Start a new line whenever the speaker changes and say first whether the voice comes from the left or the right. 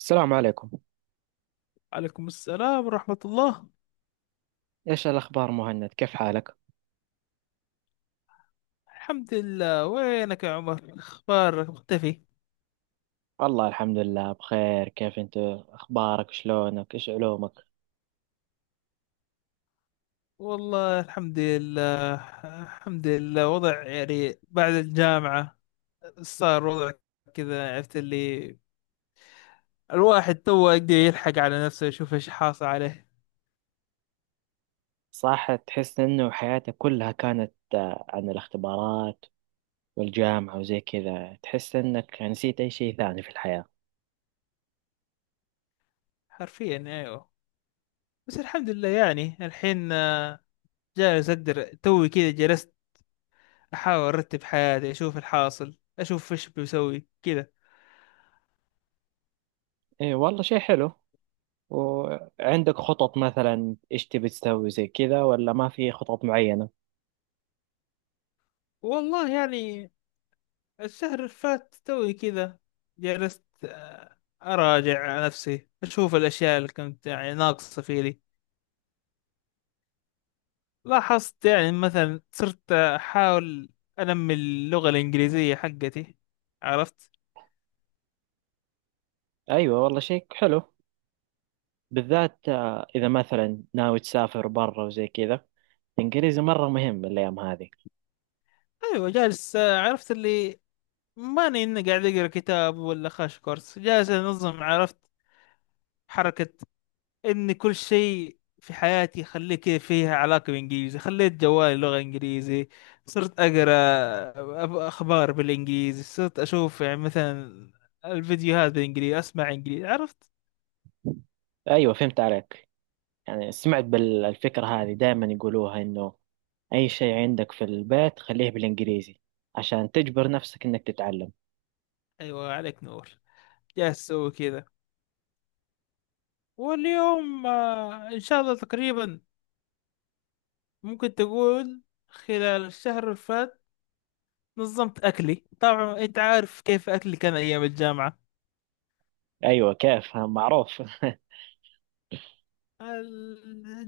right: السلام عليكم.
left: عليكم السلام ورحمة الله.
right: ايش الاخبار مهند؟ كيف حالك؟
left: الحمد لله، وينك يا عمر؟ اخبارك مختفي.
right: والله الحمد لله بخير. كيف انت؟ اخبارك، شلونك، ايش علومك؟
left: والله الحمد لله. الحمد لله، وضع يعني بعد الجامعة صار وضع كذا، عرفت اللي الواحد تو يقدر يلحق على نفسه يشوف ايش حاصل عليه.
right: صح، تحس انه حياتك كلها كانت عن الاختبارات والجامعة وزي كذا. تحس انك يعني نسيت اي شيء ثاني في الحياة.
left: حرفيا ايوه. بس الحمد لله يعني الحين جالس اقدر توي كذا. جلست احاول ارتب حياتي، اشوف الحاصل، اشوف ايش بسوي كذا.
right: ايه والله، شيء حلو. وعندك خطط مثلا؟ ايش تبي تسوي زي كذا ولا ما في خطط معينة؟
left: والله يعني الشهر اللي فات توي كذا جلست، أراجع نفسي، أشوف الأشياء اللي كنت يعني ناقصة فيني. لاحظت يعني مثلا صرت أحاول أنمي اللغة الإنجليزية حقتي، عرفت.
right: ايوه والله، شيء حلو، بالذات اذا مثلا ناوي تسافر برا وزي كذا. الانجليزي مرة مهم الايام هذه.
left: أيوة جالس، عرفت اللي ماني إني قاعد أقرأ كتاب ولا خاش كورس، جالس أنظم، عرفت. حركة ان كل شيء في حياتي خليك فيها علاقة بالانجليزي، خليت جوالي لغة انجليزي، صرت اقرا اخبار بالانجليزي، صرت اشوف يعني مثلا الفيديوهات بالانجليزي، اسمع انجليزي، عرفت.
right: ايوه، فهمت عليك. يعني سمعت بالفكره هذه، دائما يقولوها انه اي شيء عندك في البيت خليه بالانجليزي عشان تجبر نفسك انك تتعلم.
left: ايوه عليك نور. جالس اسوي كذا. واليوم ان شاء الله تقريبا ممكن تقول خلال الشهر اللي فات نظمت اكلي. طبعا انت عارف كيف اكلي كان ايام الجامعة.
right: ايوه. كيف؟ ها، معروف.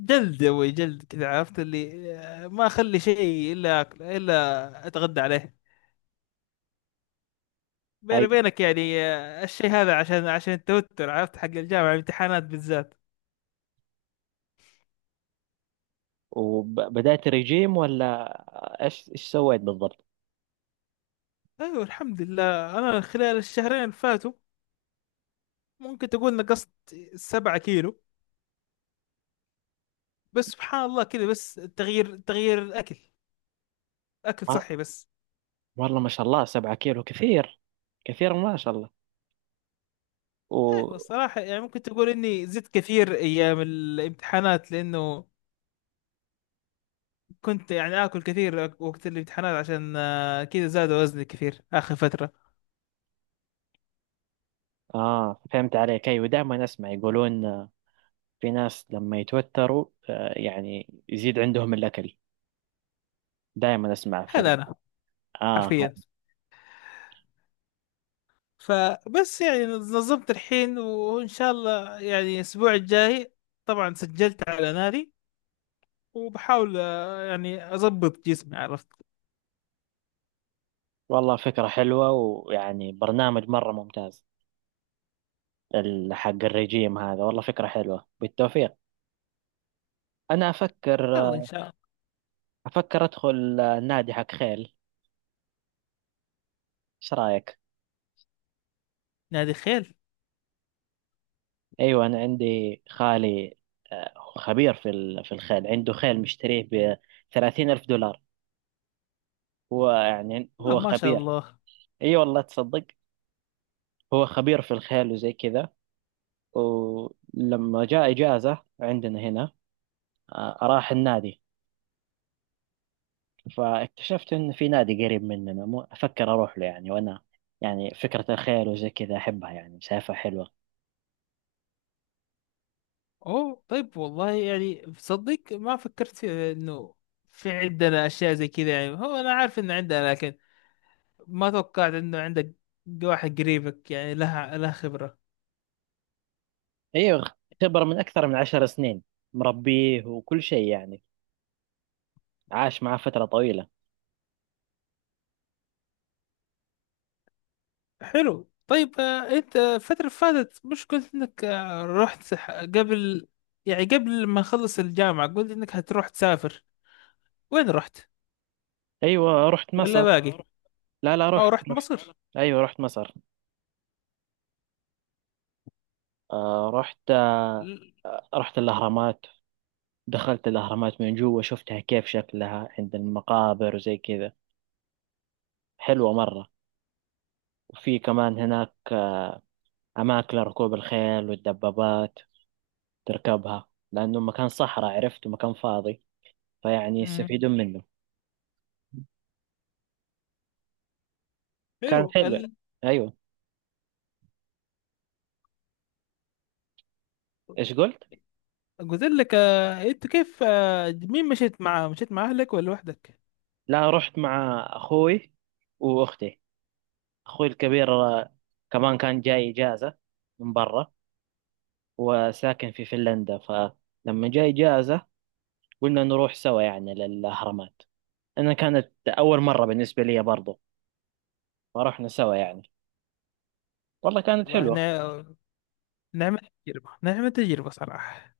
left: جلد يا ابوي، جلد، كذا، عرفت اللي، ما اخلي شيء الا أكل، الا اتغدى عليه. بيني
right: ايوه.
left: بينك يعني، الشيء هذا عشان التوتر، عرفت، حق الجامعه الامتحانات بالذات.
right: وبدأت رجيم، ولا ايش سويت بالضبط؟
left: ايوه الحمد لله انا خلال الشهرين اللي فاتوا ممكن تقول نقصت 7 كيلو. بس سبحان الله، كذا بس تغيير الاكل، اكل صحي
right: آه،
left: بس.
right: والله ما شاء الله، 7 كيلو كثير. كثير، ما شاء الله. و
left: ايوه الصراحه يعني ممكن تقول اني زدت كثير ايام الامتحانات، لانه كنت يعني آكل كثير وقت الامتحانات، عشان كذا زاد وزني كثير آخر فترة.
right: اه فهمت عليك. ايوه، دائما اسمع يقولون في ناس لما يتوتروا يعني يزيد عندهم الاكل. دائما اسمع في
left: هذا أنا
right: اه
left: حرفيا. فبس يعني نظمت الحين، وإن شاء الله يعني الأسبوع الجاي طبعا سجلت على نادي، وبحاول يعني أضبط جسمي، عرفت.
right: والله فكرة حلوة، ويعني برنامج مرة ممتاز. حق الرجيم هذا، والله فكرة حلوة، بالتوفيق. أنا أفكر
left: يلا إن شاء الله.
right: أفكر أدخل نادي حق خيل. إيش رأيك؟
left: نادي خيل؟
right: أيوة، أنا عندي خالي خبير في الخيل، عنده خيل مشتريه ب 30 ألف دولار. هو يعني
left: آه
right: هو
left: ما شاء
right: خبير.
left: الله.
right: أي والله، تصدق، هو خبير في الخيل وزي كذا. ولما جاء إجازة عندنا هنا راح النادي. فاكتشفت إن في نادي قريب مننا، مو أفكر أروح له يعني. وأنا يعني فكرة الخيل وزي كذا أحبها، يعني شايفها حلوة.
left: أوه طيب، والله يعني صدق ما فكرت في إنه في عندنا أشياء زي كذا. يعني هو أنا عارف إن عندنا، لكن ما توقعت انه عندك واحد قريبك يعني لها خبرة.
right: أيوة، خبرة من أكثر من 10 سنين. مربيه وكل شيء يعني، عاش معاه فترة طويلة.
left: حلو طيب، انت الفترة اللي فاتت مش قلت انك رحت قبل يعني قبل ما اخلص الجامعة، قلت انك هتروح تسافر. وين رحت؟
right: أيوة، رحت
left: ولا اه
right: مصر.
left: باقي رحت؟
right: لا لا،
left: اه أو
right: رحت
left: رحت اه
right: رحت
left: مصر رحت؟
right: أيوة، رحت مصر. آه رحت آه،
left: ل-
right: رحت الأهرامات. دخلت الأهرامات من جوا، شفتها كيف شكلها عند المقابر وزي كذا، حلوة مرة. وفي كمان هناك أماكن لركوب الخيل والدبابات تركبها، لأنه مكان صحراء عرفت، ومكان فاضي فيعني
left: مم.
right: يستفيدون منه.
left: حلو
right: كان حلو. أيوه. إيش قلت؟
left: قلت لك انت كيف مين مشيت معاه؟ مشيت مع اهلك ولا لوحدك؟
right: لا، رحت مع أخوي وأختي. أخوي الكبير كمان كان جاي إجازة من برا، وساكن في فنلندا، فلما جاي إجازة قلنا نروح سوا يعني للأهرامات. أنا كانت أول مرة بالنسبة لي برضو، فرحنا سوا يعني. والله كانت
left: والله لا
right: حلوة.
left: نا- نعمة تجربة، نعمة تجربة صراحة.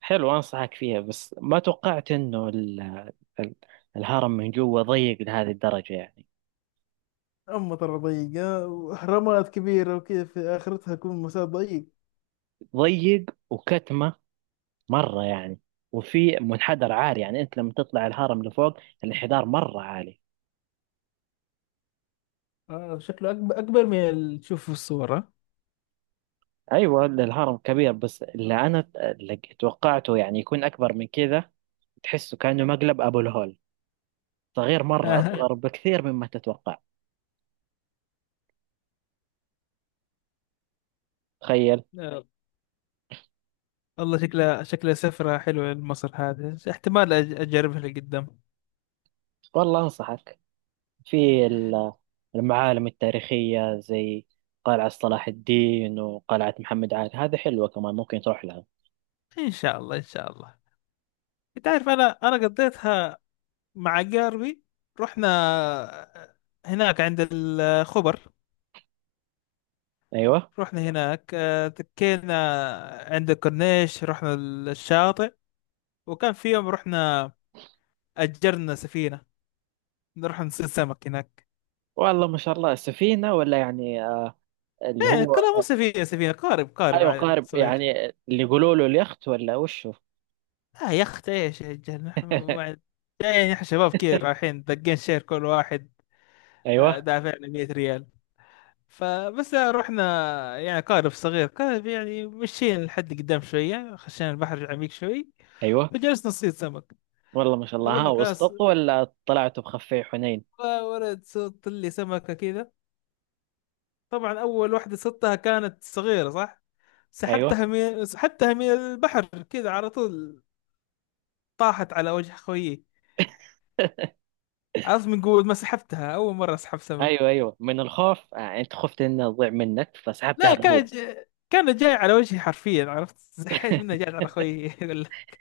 right: حلو، أنصحك فيها. بس ما توقعت إنه ال- الهرم من جوا ضيق لهذه الدرجة يعني.
left: أما ترى ضيقة، وأهرامات كبيرة وكذا في آخرتها يكون مسار ضيق.
right: ضيق وكتمة مرة يعني. وفي منحدر عالي، يعني أنت لما تطلع الهرم لفوق الانحدار مرة عالي.
left: آه شكله أكبر، أكبر من اللي تشوفه في الصورة.
right: أيوة، الهرم كبير، بس اللي أنا اللي توقعته يعني يكون أكبر من كذا. تحسه كأنه مقلب. أبو الهول صغير مرة،
left: آه.
right: أصغر بكثير مما تتوقع. تخيل.
left: آه. الله، شكلها شكلها سفرة حلوة لمصر هذه، احتمال أجربها لقدام.
right: والله أنصحك في المعالم التاريخية، زي قلعة صلاح الدين وقلعة محمد علي، هذا حلوة كمان ممكن تروح لها.
left: إن شاء الله إن شاء الله. أنت عارف أنا، قضيتها مع قاربي. رحنا هناك عند الخبر.
right: أيوة.
left: رحنا هناك، تكينا عند الكورنيش، رحنا الشاطئ. وكان في يوم رحنا أجرنا سفينة نروح نصيد سمك هناك.
right: والله ما شاء الله، سفينة ولا يعني اللي
left: ايه،
right: هو؟
left: كلها مو سفينة سفينة، قارب، قارب
right: أيوة،
left: عادي
right: قارب
left: صغير.
right: يعني اللي يقولوا له اليخت ولا وشو؟
left: اه يا اخت ايش يا رجال، نحن جايين احنا شباب كثير رايحين دقين شير كل واحد
right: أيوة،
left: دافعنا 100 ريال. فبس رحنا، يعني قارب صغير، قارب يعني مشينا لحد قدام شوية، خشينا البحر عميق شوي،
right: أيوة.
left: وجلسنا نصيد سمك.
right: والله ما شاء الله،
left: اقول
right: ها،
left: لك
right: وسطت ولا طلعتوا بخفي حنين؟
left: يا ولد، صدت لي سمكة كذا. طبعا اول واحدة صدتها كانت صغيرة صح،
right: أيوة.
left: سحبتها من البحر كذا على طول، طاحت على وجه خويي. عرفت، من قوة ما سحبتها، أول مرة أسحب سمك.
right: أيوة، أيوة، من الخوف أنت خفت إنها تضيع منك فسحبتها
left: لا كان
right: بقوة.
left: ج... كان جاي على وجهي حرفيا، عرفت، زحيت منه جاي على خويي يقول لك.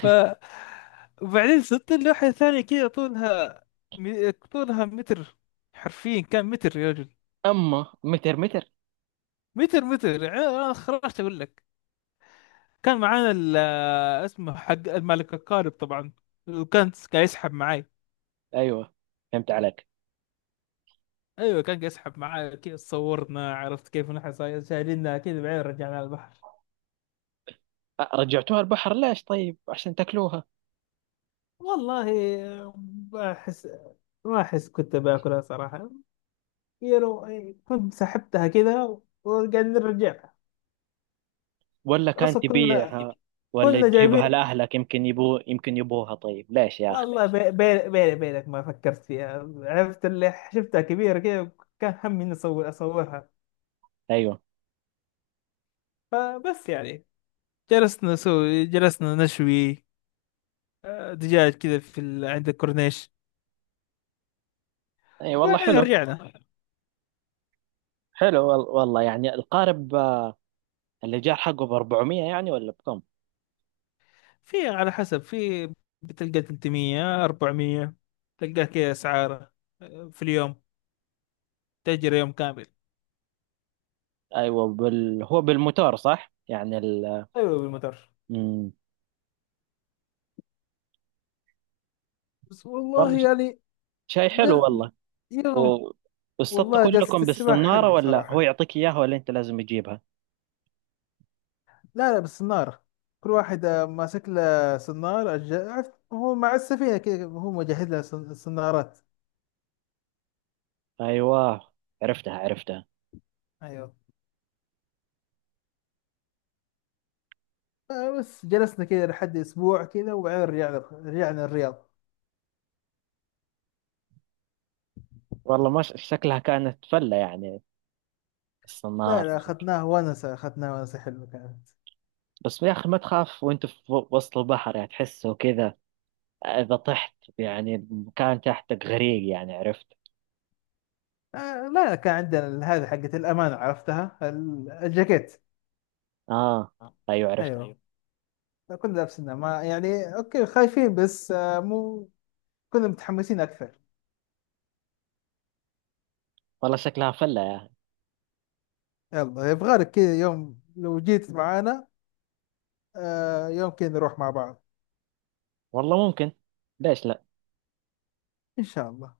left: ف وبعدين صرت اللوحة الثانية كذا طولها، طولها متر، حرفيا كان متر يا رجل.
right: أما متر، متر.
left: متر متر يعني. أنا خرجت أقول لك، كان معانا اسمه حق الملك القارب طبعا، وكان قاعد يسحب معي.
right: أيوة، فهمت عليك.
left: ايوه كان يسحب معاه كيف صورنا، عرفت كيف نحن شايلينها كذا، بعدين رجعنا على البحر.
right: رجعتوها البحر؟ ليش؟ طيب عشان تاكلوها،
left: والله ما احس ما احس كنت باكلها صراحه. يعني كنت سحبتها كذا وقاعدين نرجعها.
right: ولا كان
left: اصلا
right: تبيعها، ولا
left: كنا
right: تجيبها
left: جايبين.
right: لاهلك، يمكن يبوها طيب؟ ليش يا اخي؟
left: والله بيني بينك ما فكرت فيها، عرفت اللي شفتها كبيره كذا، كان همي اني اصور، اصورها.
right: ايوه.
left: فبس يعني جلسنا نشوي دجاج كذا في عند الكورنيش،
right: اي والله،
left: وبعدين
right: حلو.
left: رجعنا.
right: حلو، والله يعني القارب اللي جاء حقه ب 400 يعني، ولا بكم؟
left: في على حسب، بتلقى 300، 400 تلقاه كذا اسعاره، في اليوم، تأجر يوم كامل.
right: ايوه، هو بالموتور، صح يعني
left: ايوه بالمتر.
right: مم.
left: بس
right: والله
left: والله يعني
right: شيء حلو
left: جل...
right: والله. و...
left: يوم.
right: واصطدت
left: والله جلسة
right: كلكم
left: السباحة
right: بالصنارة،
left: حلوة
right: ولا هو
left: صراحة.
right: يعطيك اياها، ولا انت لازم تجيبها؟
left: لا لا بالصنارة. كل واحد ماسك له صنارة، عرفت هو مع السفينة كذا هو مجهز لها، صنارات.
right: ايوه، عرفتها.
left: أيوه. بس جلسنا كذا لحد أسبوع كذا وبعدين رجعنا، رجعنا الرياض.
right: والله ما ش- شكلها كانت فلة يعني.
left: لا
right: السنارة
left: لا
right: زي كده.
left: أخذناها ونسة، أخذناها ونسة حلوة كانت.
right: بس يا أخي، ما تخاف وأنت في وسط البحر؟ يعني تحسه كذا إذا طحت، يعني المكان تحتك غريق يعني، عرفت.
left: آه لا، كان عندنا هذه حقت الأمانة، عرفتها، الجاكيت.
right: آه أيوة، عرفت.
left: أيوه. ايوه كنا لابسينها، ما يعني أوكي خايفين، بس آه مو، كنا متحمسين أكثر.
right: والله شكلها فلة يا أخي.
left: يلا يبغى لك كذا يوم لو جيت معانا، آه يوم كذا نروح مع بعض.
right: والله ممكن، ليش لا.
left: إن شاء الله.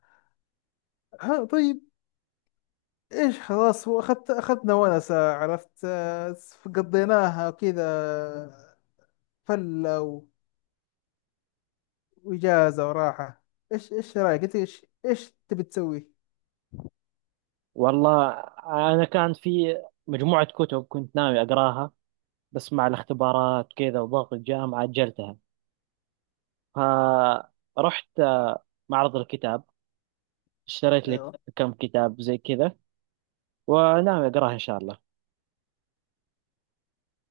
left: ها طيب، إيش؟ خلاص، أخذنا ونسة، عرفت آه، قضيناها كذا فلة، وإجازة وراحة. إيش، رأيك أنت؟ إيش، تبي تسوي؟
right: والله، أنا كان في مجموعة كتب كنت ناوي أقراها، بس مع الاختبارات كذا وضغط الجامعة أجلتها. فرحت معرض الكتاب، اشتريت لي كم كتاب زي كذا، وناوي أقراها إن شاء الله.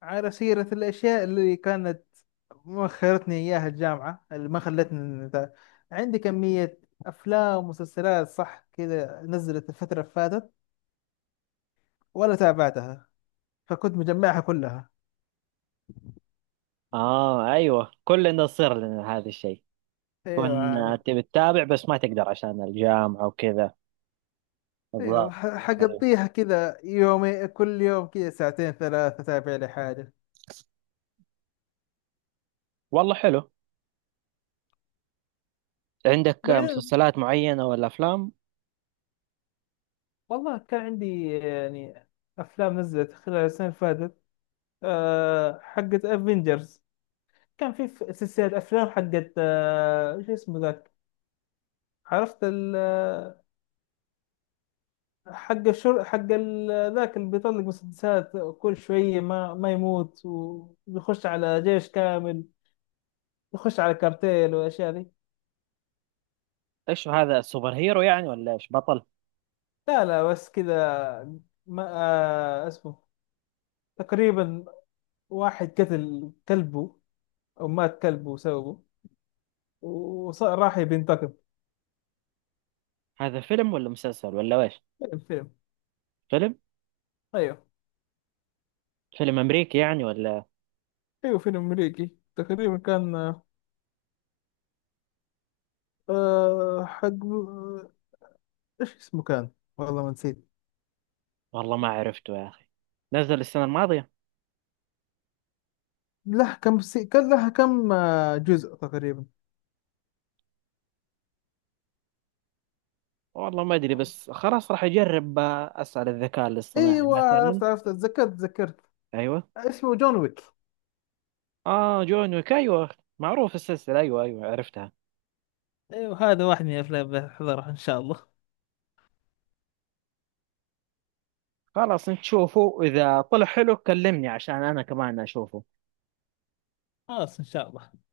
left: على سيرة الأشياء اللي كانت مؤخرتني إياها الجامعة، اللي ما خلتني عندي كمية أفلام ومسلسلات صح كذا نزلت الفترة اللي فاتت، ولا تابعتها، فكنت مجمعها كلها.
right: اه ايوه، كلنا يصير لنا هذا الشيء.
left: أيوة
right: كنا
left: عليك.
right: تبي تتابع بس ما تقدر عشان الجامعة وكذا، الظاهر.
left: أيوة
right: ايوه،
left: حقضيها كذا يومي، كل يوم كذا ساعتين ثلاثة أتابع لي حاجة.
right: والله حلو. عندك
left: بعدين،
right: مسلسلات معينة ولا افلام؟
left: والله كان عندي يعني أفلام نزلت خلال السنة اللي فاتت، أه حقت افنجرز. كان في سلسلة أفلام حقت، شو اسمه ذاك، عرفت، ال حق الشر حق ال- ذاك اللي بيطلق مسدسات كل شوية، ما يموت، ويخش على جيش كامل، يخش على كارتيل والأشياء دي.
right: ايش هذا، سوبر هيرو يعني ولا ايش، بطل؟
left: لا لا بس كذا، ما اسمه. تقريبا واحد قتل كلبه، أو مات كلبه وسوه، وراح يبي ينتقم.
right: هذا فيلم ولا مسلسل ولا ايش؟
left: فيلم، فيلم.
right: فيلم،
left: أيوه.
right: فيلم امريكي يعني ولا؟
left: أيوه فيلم أمريكي تقريبا كان، آه حق إيش اسمه كان، والله ما نسيت.
right: والله ما عرفته يا اخي. نزل السنة الماضية؟
left: له كم كان لها كم جزء تقريبا.
right: والله ما ادري، بس خلاص راح اجرب اسأل الذكاء الاصطناعي
left: ايوه
right: مثلا.
left: عرفت، عرفت، تذكرت تذكرت.
right: ايوه.
left: اسمه جون ويك.
right: اه جون ويك، ايوه. معروف السلسلة، ايوه، ايوه، عرفتها.
left: ايوه هذا واحد من الافلام بحضرها ان شاء الله.
right: خلاص نشوفه، إذا طلع حلو كلمني عشان أنا كمان أشوفه.
left: خلاص ان شاء الله.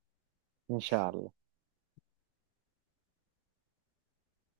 right: إن شاء الله.